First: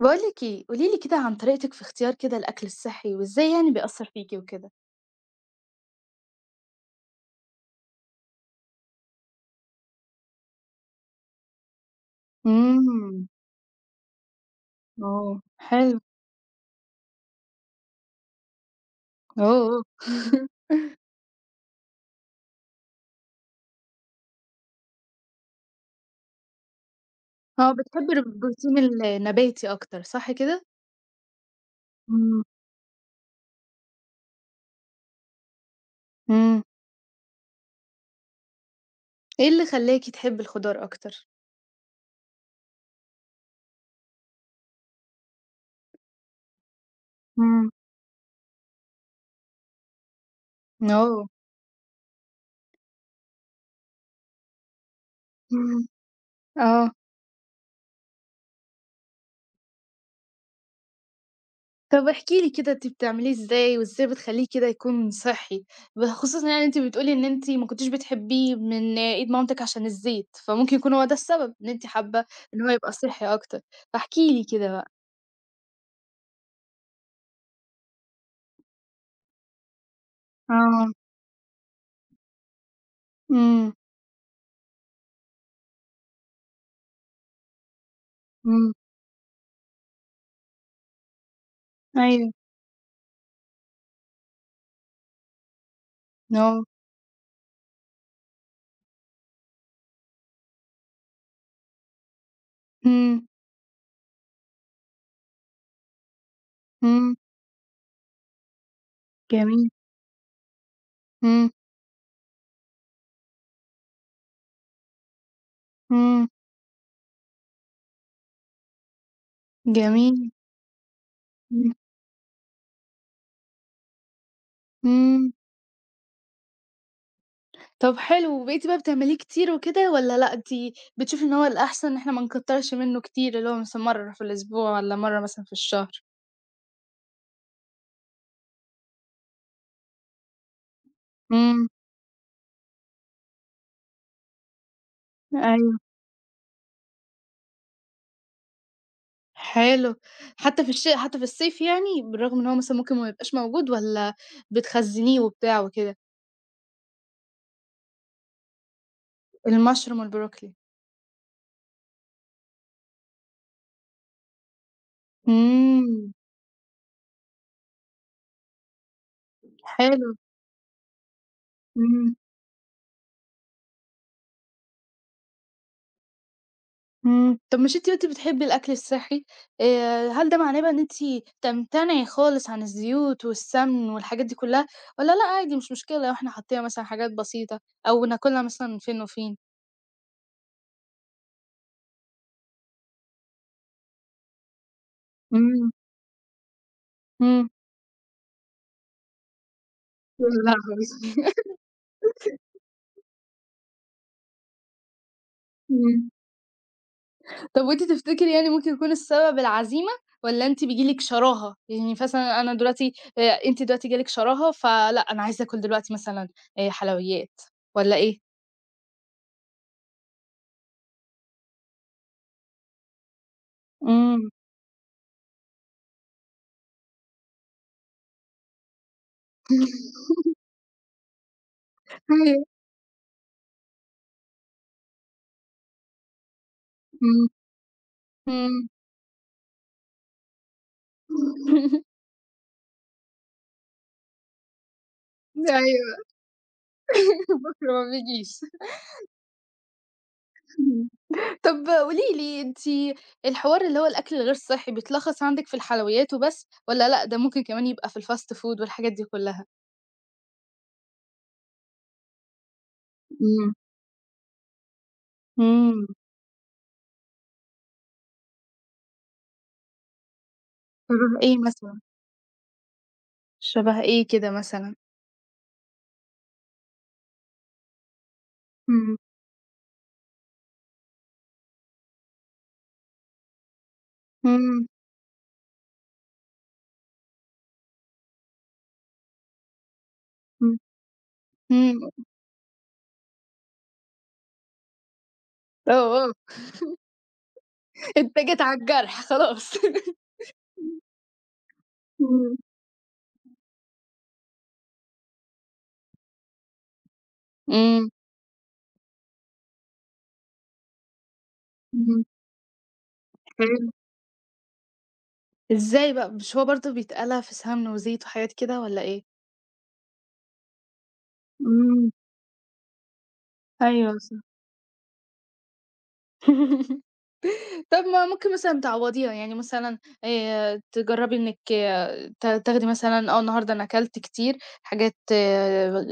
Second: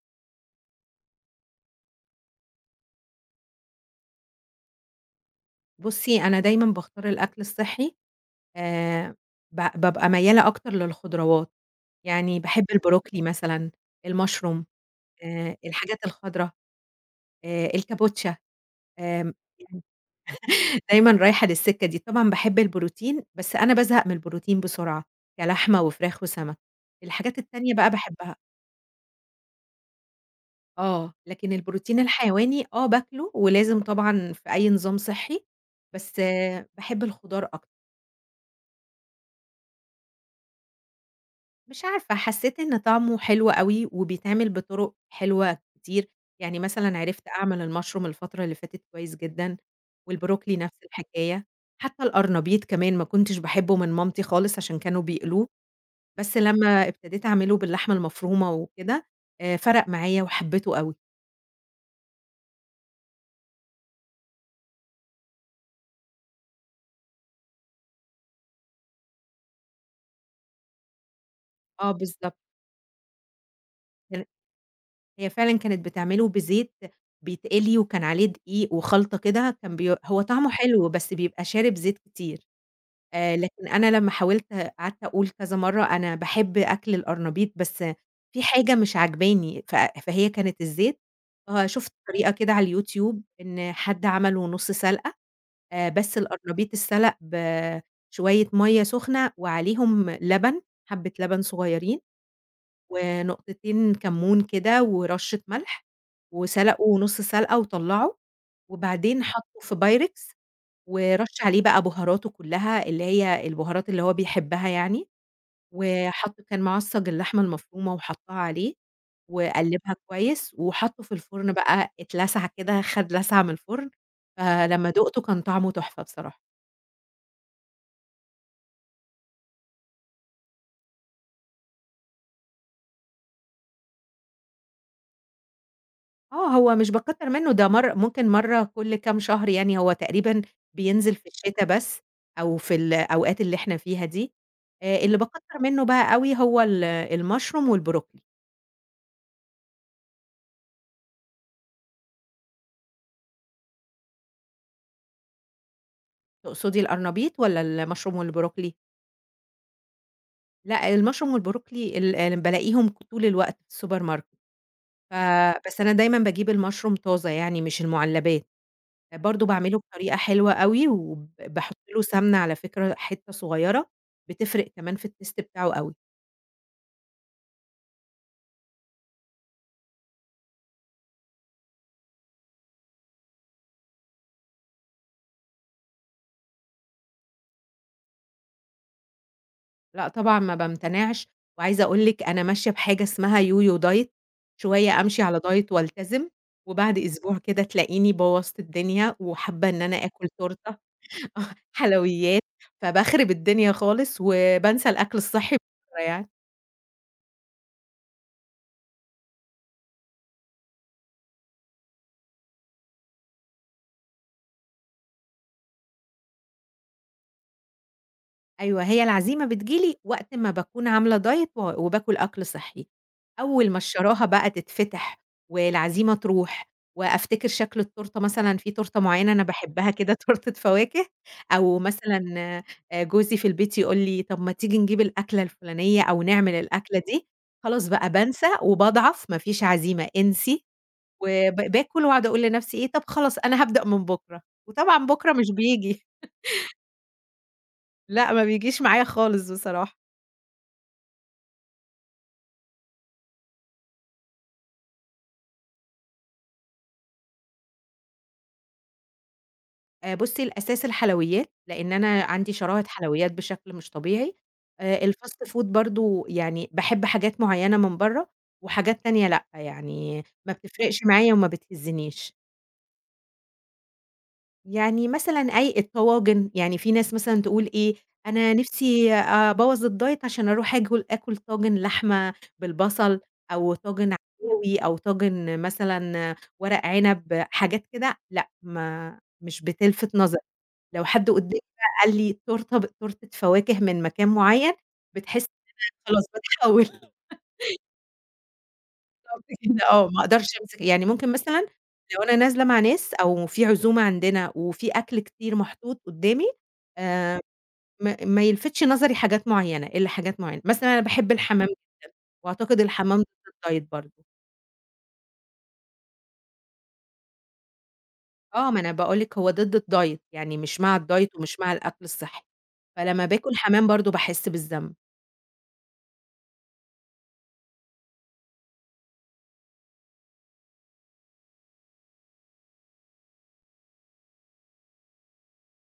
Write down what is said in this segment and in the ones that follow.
باقول لِك إيه، قولي لي كده عن طريقتِك في إختيار كده الأكل الصحي، وازاي يعني بيأثّر فيكِ وكده؟ بُصّي، أنا دايمًا باختار الأكْل الصحّي آآ، ب بابقى ميّالة أكتر للخضروات، يعني باحب البروكلي إمم. مثلًا، الmushroom آه آآ، حلو. الحاجات الخضرا آآ، الكابوتشا آمم، يعني أوه! دايمًا رايحة للـسكة دي. طبعًا باحب البروتين، بس أنا بازهق من البروتين بسرعة، كلحمة وفراخ وسمك. الحاجات آه، التانية بقى بتحبي باحبها. البروتين ال النباتي أكتر، صح كده؟ آه، لكن البروتين إمم. الحيواني آه باكله، ولازم طبعًا في أي نظام صحّي بس، إمم. باحب الخضار أكتر. إيه اللي خلّاكِ تحبي الخضار أكتر؟ مش عارفة، حسيت إن طعمه حلو أوي، وبيتعمل بطُرُق حلوة كتير، يعني مثلًا عِرِفت إمم. أعمل الmushroom الفترة اللي فاتت كويس جدًا، والبروكلي نَفْس أوه! الحكاية، حتى القرنبيط كمان ما كُنتش باحبه من مامتي خالص عشان كانوا بيقلوه، إمم، بس لمّا آه. ابتديت أعمله باللحمة المفرومة وكده آآ، فَرَق معايا وحبيته أوي. طَب احكي لي كده، أنتِ بتعمليه ازاي، وإزاي بتخلّيه كده يكون صحّي؟ ب خصوصًا يعني أنتِ بتقولي إن أنتِ ما كنتيش بتحبّيه من إيد مامتِك عشان الزيت، فممكن يكون هو ده السبب إن أنتِ آه، حابّة بالضبط. إن هو يبقى صحّي أكتر. فاحكِ الر لي كده بقى. هي فعلًا كانت بتعمله بزيت بيتقلي وكان عليه دقيق وخلْطة كده، كان بي هو طَعمه حلو، آه. بس بيبقى شارب زيت كتير، آآ، لكن امم. أنا لمّا حاولت، قعَدت أقول كذا مرّة أنا باحب أكْل القرنبيط بس في امم. حاجة مش عاجباني، ف فهي كانت الزيت، آه، شُفت طريقة أيوه. كده على الYouTube إن حد عمله نُص سَلقة، آآ، بس آه. القرنبيط اتسلَق بشوية مَيّه سُخنة وعليهم لبن، حَبّة لبن صغيّرين، امم. ونقطتين كمّون كده ورشّة ملح، وسلَقه امم. نُص سلْقة وطلّعه، وبعدين حَطّه جميل. في Pyrex ورَش امم. عليه بقى بُهاراته كلّها اللي هي البُهارات اللي هو بيحبّها يعني، و امم. حَط كان معصّج اللحمة المفرومة وحَطّها عليه، وقلِّبها جميل. كويس، وحَطّه في الفرن امم. بقى اتلسَع كده، خَد لَسعة من الفُرن، فلمّا دوقته امم. كان طعمه تحفة بصراحة. طَب حلو، وبقيتِ بقى بتعمليه كتير وكده والّا لأ، انتي بتشوفي إن هو الأحسَن إن إحنا ما نكتّرش منُّه كتير، اللي هو مثلًا مرّة في الأسبوع والّا مرّة مثلًا في الشهر؟ آه، هو مش باكتّر منُّه، ده مرّ ممكن مرّة كلّ كام شهر يعني، هو تقريبًا بينزِل في الشتا امم. بس، أو في الأوقات اللي إحنا فيها دي. آآ، اللي باكتّر أيوه. منُّه بقى أوي هو ال المشروم والبروكلي. حلو. حتى في الش حتى في الصيف يعني، بالرغم إن هو مثلًا ممكن ما يبقاش موجود والّا بتخزّنيه وبتاع وكده؟ تقصُدي القرنبيط والّا المشروم والبروكلي؟ المشروم والبروكلي. لأ، المشروم والبروكلي ال بالاقيهم طُول الوقت في الsupermarket، ف بس أنا امم. دايمًا باجيب المشروم طازة يعني، مش المُعلّبات. برضه باعمله حلو. بطريقة حلوة أوي، وب باحُط له امم. سَمنة على فكرة حِتّة صغيرة بتفرِق كمان في Taste بتاعه أوي. امم، طَب مش أنتِ قُلتِ بتحبّي الأكْل الصحّي، آآ، هل ده معناه بقى إن أنتِ تمتنعي خالص عن الزيوت والسَّمن والحاجات دي كلّها، والَّا لأ عادي مش مشكلة لو إحنا حطّينا مثلًا حاجات بسيطة أو ناكلها مثلًا من فين وفين؟ لأ طبعًا ما بامتنِعش، وعايزة أقول لِك أنا ماشية بحاجة اسمها Yo-Yo Diet شوية أمشِي على diet إمم. وألتزم وبَعد أسبوع إمم. كده تلاقيني بوّظت الدنيا وحابّة إن أنا يا آكُل تورتة، لهوي حلويّات، فباخرِب الدنيا خالص وبانسى الأكْل الصحّي إمم. [unintelligible] طَب وأنتِ تفتكري يعني ممكن يكون السبب العزيمة؟ والّا أنتِ بييجي لِك شراهه؟ يعني مثلًا أنا دلوقتي آآ، أنتِ دلوقتي جاه لِك شراهه ف لأ أنا عايزة آكُل دلوقتي مثلًا آآ حلويات، والّا إيه؟ أيوة هي العزيمة بتيجي لي وقت ما باكون عاملة diet و وباكل أكْل صحّي، أول ما الشراهة إمم. بقى تتفتِح والعزيمة ترُوح وأفتكر شكْل التورتة، مثلًا في تورتة معيّنة أنا باحبها كده، تورتة فواكه أو مثلًا [unintelligible] آآ جوزي في البيت يقول لي طَب ما تيجي نجيب الأكلة الفلانية أو نعمل الأكلة دي، إمم، خلاص بقى بانسى إمم. وباضعَف، ما فيش عزيمة، انسي و ب باكُل وأقعُد أقول لنفسي إيه "طَب خلاص أنا هابدأ من بُكرة." وطبعًا بُكرة مش أيوة بييجي. بُكرة ما لأ بيجيش ما بيجيش معايا خالص بصراحة. طَب قولي لي، أنتِ الحوار اللي هو الأكل الغير صحّي بيتلخّص عندِك في الحلويّات وبس والّا لأ ده ممكن كمان يبقى في الfast food والحاجات دي كلّها؟ آآ بُصّي، الأساس الحلويات لإن أنا عندي شراهة حلويات إمم. بشكل مش طبيعي، آآ الfast food أمم. برضه يعني باحب حاجات معيّنة من برّه وحاجات تانية لأ، يعني ما بتفرِقش شبه معايا إيه وما مثلًا؟ بتهزّنيش. شبَه إيه كده مثلًا؟ يعني مثلًا أي الطواجن، يعني فيه ناس مثلًا تقول إيه، أنا إمم. نِفْسي أبوّظ الdiet عشان أرُوح آكُل آكُل طاجن لحمة بالبصل أو طاجن إمم. عكاوي أو طاجن مثلًا ورق عِنب، حاجات كده لأ، ما مش بتلْفِت نظري إمم، لو حد قُدّامي بقى إمم. قال لي تورتة ب تورتة فواكه من مكان معيّن بتحسّي إن أنا أُوه، أوه خلاص باتحوّل أنت جيت على الجرْح بالضبط خلاص. كده آه، ما أقدَرش أمسِك يعني ممكن مثلًا لو إمم. أنا نازلة مع ناس أو فيه عزومة عندنا وفيه أكْل كتير محطوط قُدّامي آآ إمم. ما ما يلفِتش نظري حاجات معيّنة، إلّا حاجات معينة، مثلًا أنا باحب الحمام جدًا إمم. وأعتقد الحمام ضد حلو. الdiet برضه. ازاي بقى؟ مش هو برضو بيتقلَى في سَمنة وزيت وحاجات كده آه، والَّا ما أنا إيه؟ باقول لِك هو ضد الdiet، يعني مش مع الdiet ومش مع إمم. الأكل الصحي، فلمّا باكل حَمام أيوه برضو صح. باحس بالذنب. طَب ما هو ممكن مثلًا تعوضيها، يعني مثلًا آآ تجربي إنكِ ت تاخدي مثلًا، آه النهاردة أنا كلت كتير حاجات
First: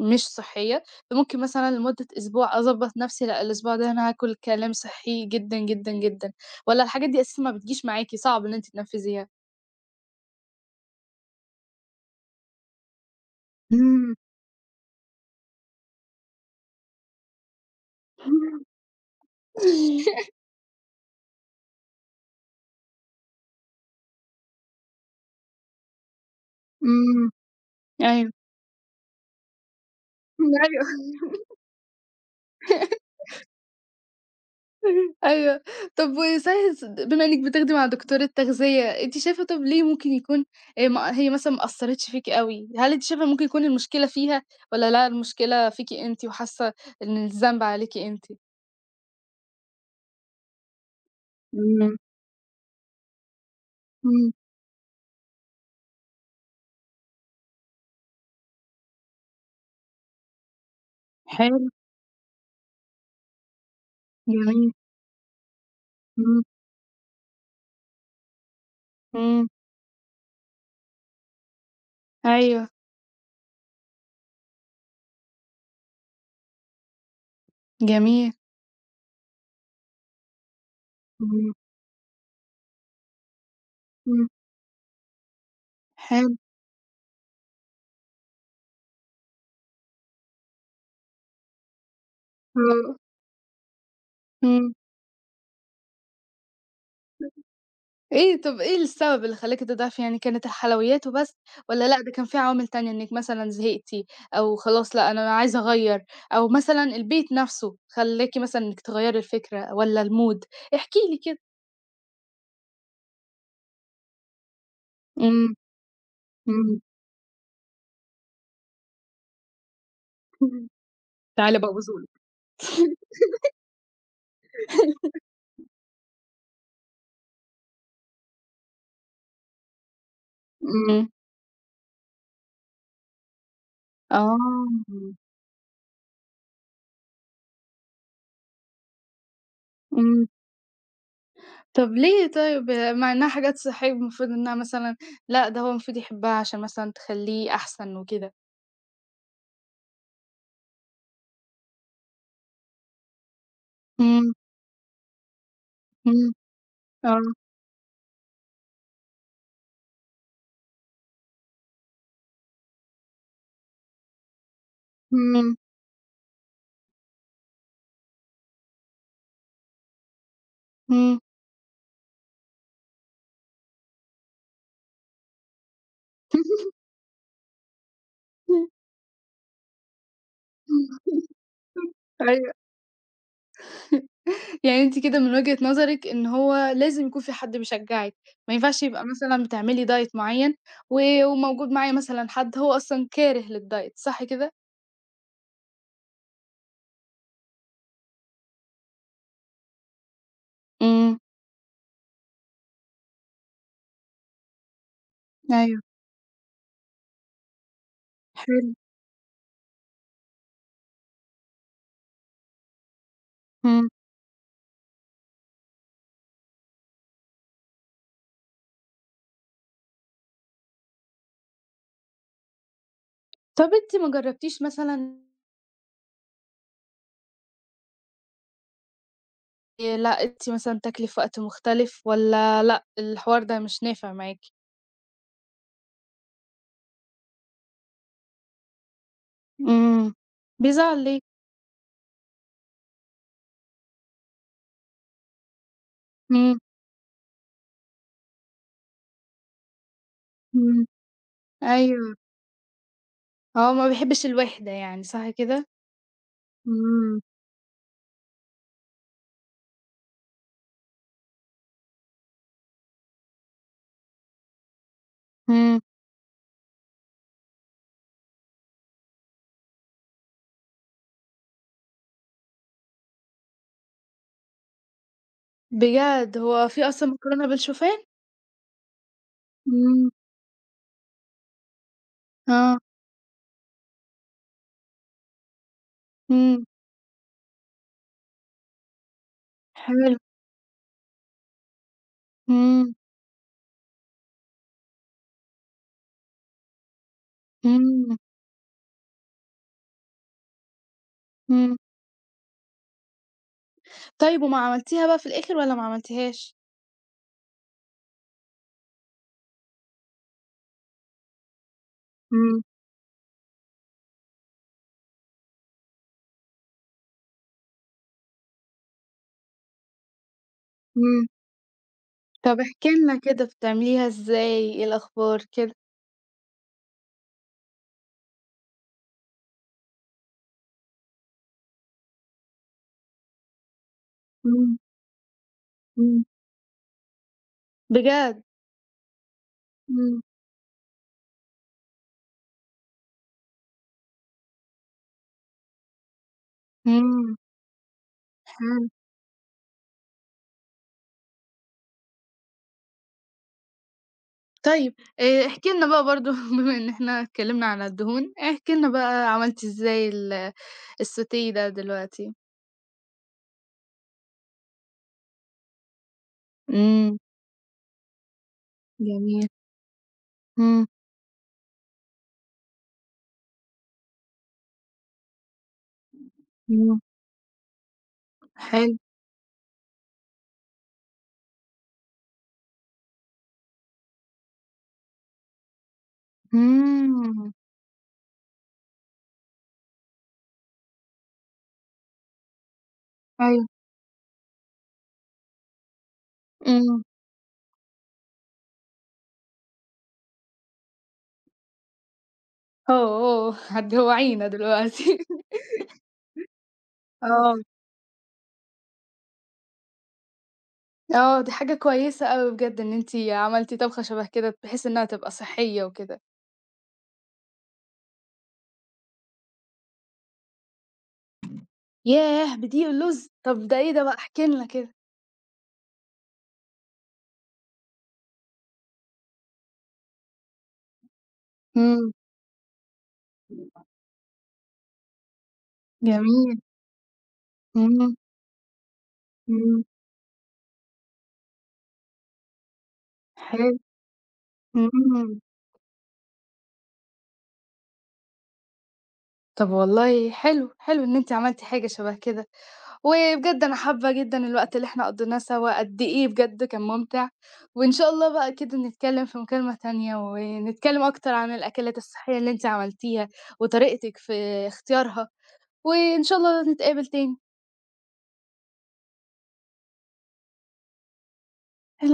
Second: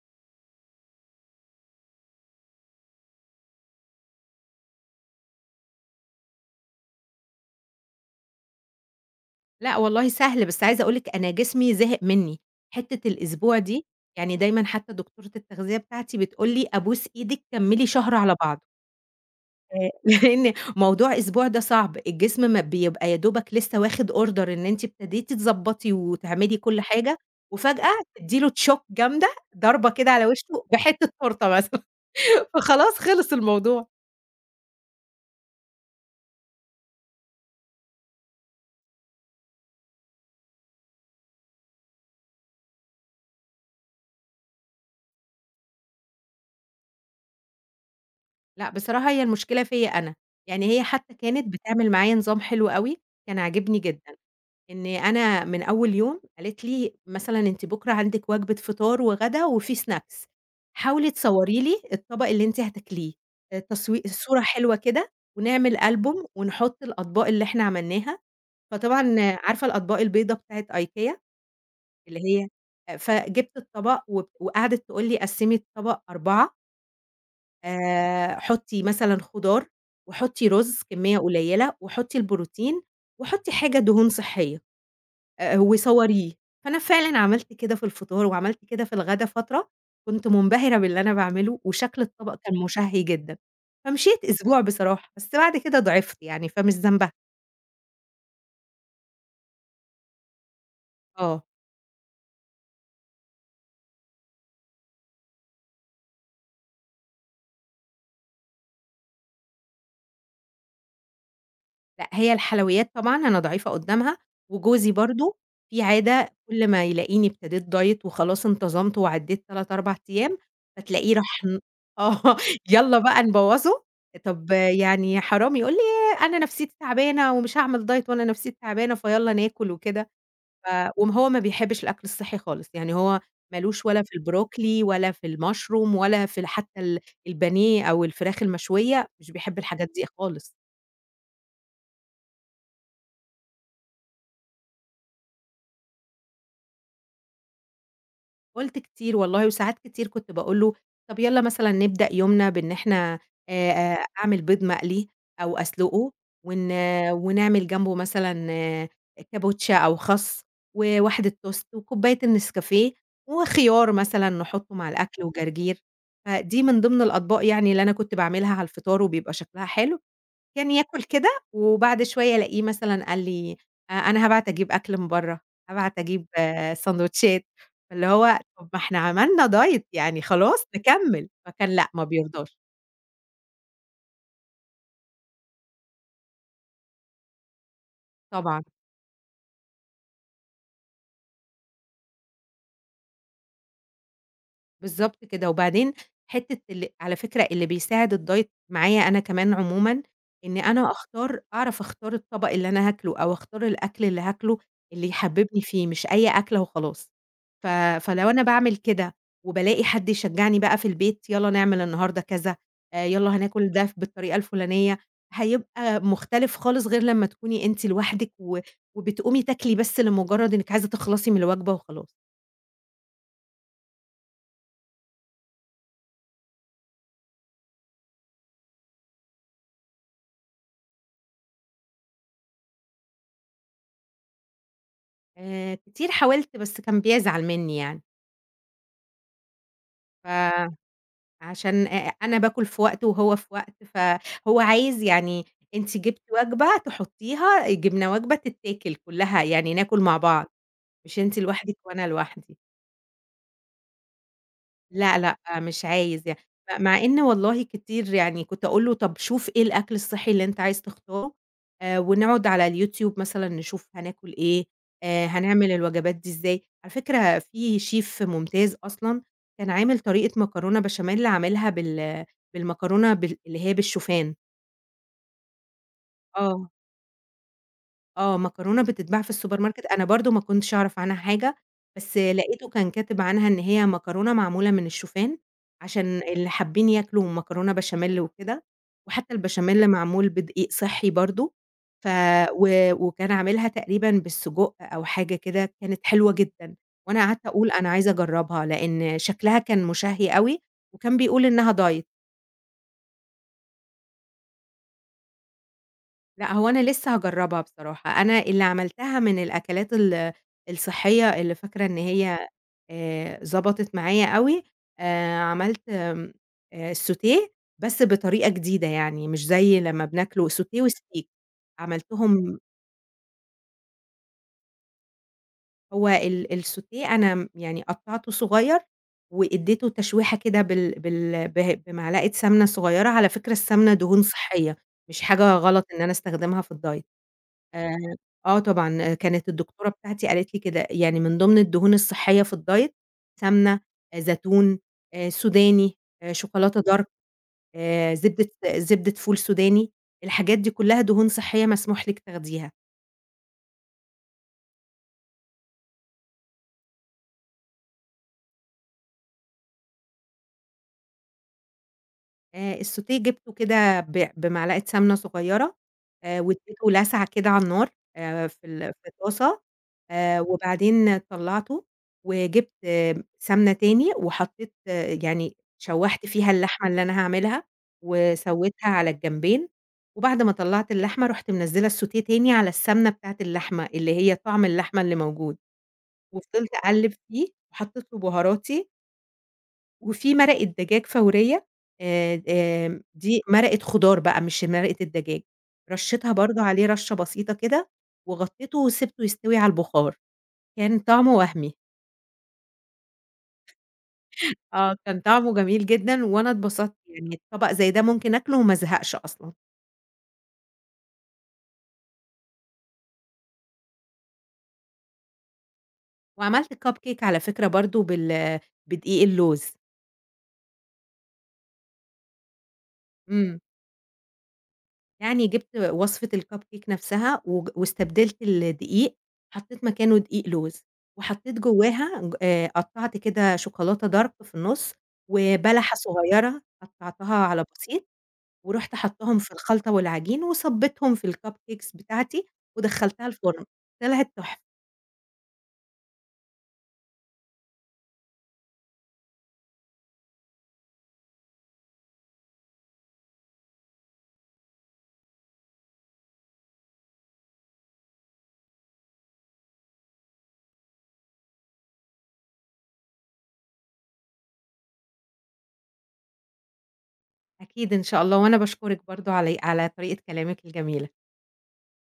مش صحية، فممكن مثلًا لمُدة أسبوع أضبّط نفسي، لأ الأسبوع ده أنا هاكل كلام صحّي جدًا جدًا جدًا. والّا الحاجات دي أساسًا ما بتجيش معاكِ، صعب إن أنتِ تنفذيها؟ لأ، والله سهل، بس عايزة أقول لِك أنا جسمي زهِق مني. حتّة الأسبوع دي إمم. يعني دايمًا حتى دكتورة التغذية بتاعتي بتقول لي أبوس إيدِك، كملي شهر على بعضه. امم. آآ لإن موضوع أسبوع ده صعب، الجسم ما بيبقى يا دوبك لسه واخد order إن أنتِ ابتديتِ تضبّطي وتعملي كُل حاجة، إمم. وفجأة أيوه. تدّي له shock جامدة، ضربة كده على ما وشه أيوه. بحِتّة تورتة مثلًا، فخلاص خِلص الموضوع. أيوه. طَب، و [unintelligible] بما إنكِ بتاخدي مع دكتورة تغذية، أنتِ شايفة طَب ليه ممكن يكون، آآ ما هي مثلًا ما أثّرتش فيكِ أوي؟ هل أنتِ شايفة إن ممكن يكون المشكلة فيها؟ والّا لا، المشكلة فيكِ أنتِ، وحاسة إن الذنب عليكِ أنتِ؟ لأ بصراحة هي المشكلة فيّا أنا. يعني هي حتى كانت بتعمِل إمم. معايا نظام حلو أوي، كان عاجبني جدًا، إمم. إن أنا مِن أول يوم قالت لي: "مثلًا أنتِ بُكرة عندكِ وجبة فطار وغدا وفي snacks. حاولي تصوري حلو. لي الطبق اللي أنتِ هتاكليه. آآ تصوي الصورة جميل. حلوة كده، ونعمل ألبوم، إمم. ونحط الأطباق اللي إحنا عملناها." فطبعًا إمم. عارفة الأطباق البيضا بتاعِة IKEA، اللي هي أيوه. فجبت الطبق، وب وقعدت تقول لي قسّمي الطبق 4 جميل. آآ حُطّي مثلًا خُضار، وحُطّي رز كمية امم. قليّلة، وحُطّي البروتين، وحُطّي حاجة دهون امم. صحّية، آآ وصوريه. حلو. فأنا فعلًا عملت كده في الفطار، وعملت كده في الغدا فترة، كنت منبهرة باللي أنا باعمله، وشكْل الطبق كان آه. مُشَهّي جدًا. فمِشيت أسبوع امم. بصراحة، بس بعد كده ضعِفت يعني، فمش ذنبها. إيه، طَب إيه السبب اللي خلّاكِ تضعفي؟ يعني كانت الحلويّات وبس آه. والّا لأ؟ ده كان في عوامل تانية إنِك مثلًا زهِقتِ أو خلاص، لأ أنا عايزة أغيّر، أو مثلًا البيت نَفْسه خلّاكِ مثلًا إنِك تغيّري الفكرة والّا الmood؟ احكي لي. لأ، هي الحلويّات طبعًا، أنا ضعيفة قُدّامها، وجوزي برضه امم، فيه عادة كلّ امم. ما يلاقيني ابتديت Diet وخلاص انتظَمت وعدّيت 3، 4 أيام، امم، فتلاقيه راح تعالى م أبوظه آه، لِك. يالّا بقى نبوظّه. طَب يعني حرام يقول لي: "أنا نفسيّتي تعبانة ومش هاعمل Diet وأنا نفسيّتي تعبانة، فيالّا ناكُل وكده." ف امم. وما هو ما بيحبّش الأكْل الصحّي خالص، يعني هو مالوش ولا في البروكلي ولا آه. في المشروم ولا في ال حتى ال البانيه أو الفراخ المشويّة، مش بيحِب الحاجات دي امم. خالص. طَب ليه طيب مع إنّها حاجات صحّية المفروض إنّها مثلًا لأ، ده هو المفروض يحبّها عشان مثلًا تخلّيه أحسن وكده؟ قُلت كتير والله وساعات كتير كنت باقول له: "طَب يالّا مثلًا نبدأ يومنا بإن إحنا آآ" إمم. أعمل بيض مقلي أو أسلُقه إمم، ون آه. ونعمل جنبه مثلًا كابوتشا أو خَس وواحدة toast وكوباية الNescafe وخيار مثلًا نحُطّه مع الأكل إمم. وجرجير، فدي من ضمن الأطباق يعني اللي أنا كنت باعملها على الفطار وبيبقى شكلها حلو. كان ياكُل إمم. كده وبعد شوية ألاقيه مثلًا قال لي: "آآ أنا هابعت أجيب أكل من برّه، هابعت أجيب ساندويتشات." فاللي هو طَب ما إحنا عملنا diet يعني خلاص نكمِّل، فكان لأ ما أيوه. بيرضاش. يعني أنتِ كده من وجهة نظرِك إن هو لازم يكون في حد بيشجّعِك ما طبعًا. ينفعش يبقى مثلًا بتعملي diet معيّن و وموجود معايا مثلًا حد هو أصلًا كاره للdiet، صح كده؟ بالضبط كده، وبعدين حتّة ال على فكرة اللي بيساعد الdiet معايا أنا كمان عمومًا، إن أنا إمم. أختار أعرف أختار الطَبَق اللي أنا هاكله أو أختار الأكل اللي هاكله اللي يحبِّبني أيوه. فيه مش أي أكلة وخلاص. ف فلو أنا حلو. باعمل كده وبالاقي حد يشجّعني بقى في البيت يالّا نعمل النهاردة كذا، آآ يالّا هناكل ده إمم. ف بالطريقة الفُلانية، هيبقى مختلف خالص غير لمّا تكوني أنتِ لوحدِك و وبتقومي تاكلي بس لمُجرّد إنِّك عايزة تخلصي من الوجبة وخلاص. طَب أنتِ ما جرّبتش مثلًا آآ لأ، أنتِ مثلًا بتاكلي في وقت مختلف والّا لأ، الحوار ده مش نافع معاكِ؟ آآ كتير حاولت بس كان بيزعل منّي يعني. إمم. ف بيزعل ليه؟ عشان آآ أنا باكُل في وقت وهو في وقت، فهو عايز "يعني أنتِ جبتِ إمم. وجبة تحُطّيها، جِبنا وجبة تتاكل كُلّها، يعني ناكُل مع بعض، إمم. مش أنتِ لوحدك وأنا أيوه. لوحدي." آه، ما بيحبّش الوِحدة يعني، لأ، صح لأ، كده؟ مش عايز يع م مع إن إمم. والله كتير يعني كنت أقول له: "طَب شوف إيه الأكل الصحّي اللي أنت عايز تختاره آآ ونقعُد على الYouTube مثلًا نشوف هناكُل إيه، آآ هنعمل إمم. الوجبات دي إزاي؟" على فكرة فيه Chef ممتاز أصلًا، كان عامل طريقة مكرونة بشاميل، عاملها بال بالمكرونة بال اللي هي بالشوفان. بجد! هو آه. فيه أصلًا مكرونة بالشوفان؟ آه، مكرونة بتتباع في الSupermarket، أنا إمم. برضه ما كنتش أعرف عنها حاجة، بس لقيته آه. كان كاتب عنها إن هي مكرونة معمولة من الشوفان، عشان اللي إمم. حابين ياكلوا مكرونة بشاميل وكده، وحتى البشاميل حلو. معمول بدقيق صحّي برضه، ف و إمم. وكان عاملها تقريبًا بالسجق أو حاجة كده، كانت حلوة جدًا، وأنا قعدت أقول أنا عايزة إمم. أجرّبها لإن شكلها كان مُشَهّي أوي وكان بيقول إنّها إمم. Diet. طيب، وما عملتيها بقى في الآخر، والّا ما لأ، عملتِهاش؟ هو أنا لسّه هاجرّبها بصراحة، أنا اللي عملتها من الأكلات ال الصحّية، اللي فاكرة إن هي إمم. آآ ظبطت معايا أوي، آآ عملت آمم، آآ، الsautée بس بطريقة جديدة، يعني مش زَي لمّا بناكله sautée وsteak إمم. طب عملتهم احكي لنا كده بتعمليها إزاي، إيه الأخبار كده؟ هو ال الsautée أنا م يعني قطعّته صغيّر، وإديته تشويحة كده، بال بال بهي بمعلقة سَمنة صغيّرة، على فكرة السَمنة دهون إمم. صحيّة، مش حاجة غلط إن أنا إمم. أستخدمها في الdiet، آآ، بجد؟! آه طبعًا، آآ كانت الدكتورة إمم. بتاعتي قالت لي كده يعني: "من ضِمن الدهون الصحيّة في الdiet سَمنة، زيتون، آآ، سوداني، شوكولاتة dark آمم. آآ، زبدة إمم. زبدة فول سوداني، الحاجات دي كلّها دهون صحيّة مسموح لِك تاخديها.". طيب آآ، احكي لنا بقى برضه بما إن إحنا اتكلمنا على الدهون، احكي لنا بقى عملتِ إزاي ال الsautée ده دلوقتي؟ آآ، الsautée جبته كده بع بمعلقة سَمنة صغيّرة، آآ واديته إمم لسعة كده على النار آآ في ال في جميل. الطاسة، آآ إمم وبعدين طلّعته وجبت آمم، سَمنة تاني، وحطيت يعني شوّحت فيها اللحمة إمم. اللي أنا هاعملها، وسوّيتها حلو. على الجنبين، وبعد ما طلّعت اللحمة، رُحت منزّلة الsautée تاني على السَمنة بتاعة اللحمة، اللي هي طَعم اللحمة اللي موجود، وفضلت أقلّب فيه، إمم. وحطيت له بهاراتي. وفي مرقة دجاج فورية، آآ، آمم، دي أيوه. مرقة خُضار بقى مش مرقة الدجاج، رشيتها برضه عليه امم. رشة بسيطة كده، وغطيتُه وسِبته يستوي على البُخار، كان طعمُه وهمي. أوه، هتجوعينا آه، دلوقتي. كان طعمه جميل جدًا، وأنا اتبسطت، يعني آه. طبق زي ده ممكن آكلُه وما أزهقش أصلًا. آه، دي حاجة كويسة أوي بجد، إن أنتِ عملتِ طبخة شبه كده، بحيث إنها تبقى صحية وكده. وعملت Cupcake على فكرة برضه بال بدقيق اللوز. ياه! بدقيق اللوز؟! امم. طَب ده إيه ده بقى؟ احكي لنا كده. يعني جِبت وصفة الCupcake نفسها، وج واستبدلت الدقيق، حطيت مكانه دقيق لوز، وحطيت امم. جواها، ج آآ، قطّعت كده [unintelligible] شوكولاتة Dark في النُص، وبلحة جميل. صغيرة قطّعتها على بسيط، امم. ورُحت حطاهم في امم. الخلطة والعجين، وصبيتهم في الCupcakes بتاعتي، ودخّلتها الفُرن، حلو، طلعت تُحفة. امم. طَب والله حلو، حلو إن أنتِ عملتِ حاجة شبه كده، وبجد أنا حابة جدًا الوقت اللي إحنا قضيناه سوا، قد إيه بجد كان مُمتع، وإن شاء الله بقى كده نتكلم في مكالمة تانية، ونتكلم أكتر عن الأكلات الصحية اللي أنتِ عملتيها، وطريقتك في اختيارها، وإن شاء الله نتقابل تاني. أكيد إن شاء الله، وأنا باشكرِك برضه علي على طريقة كلامِك الجميلة. الع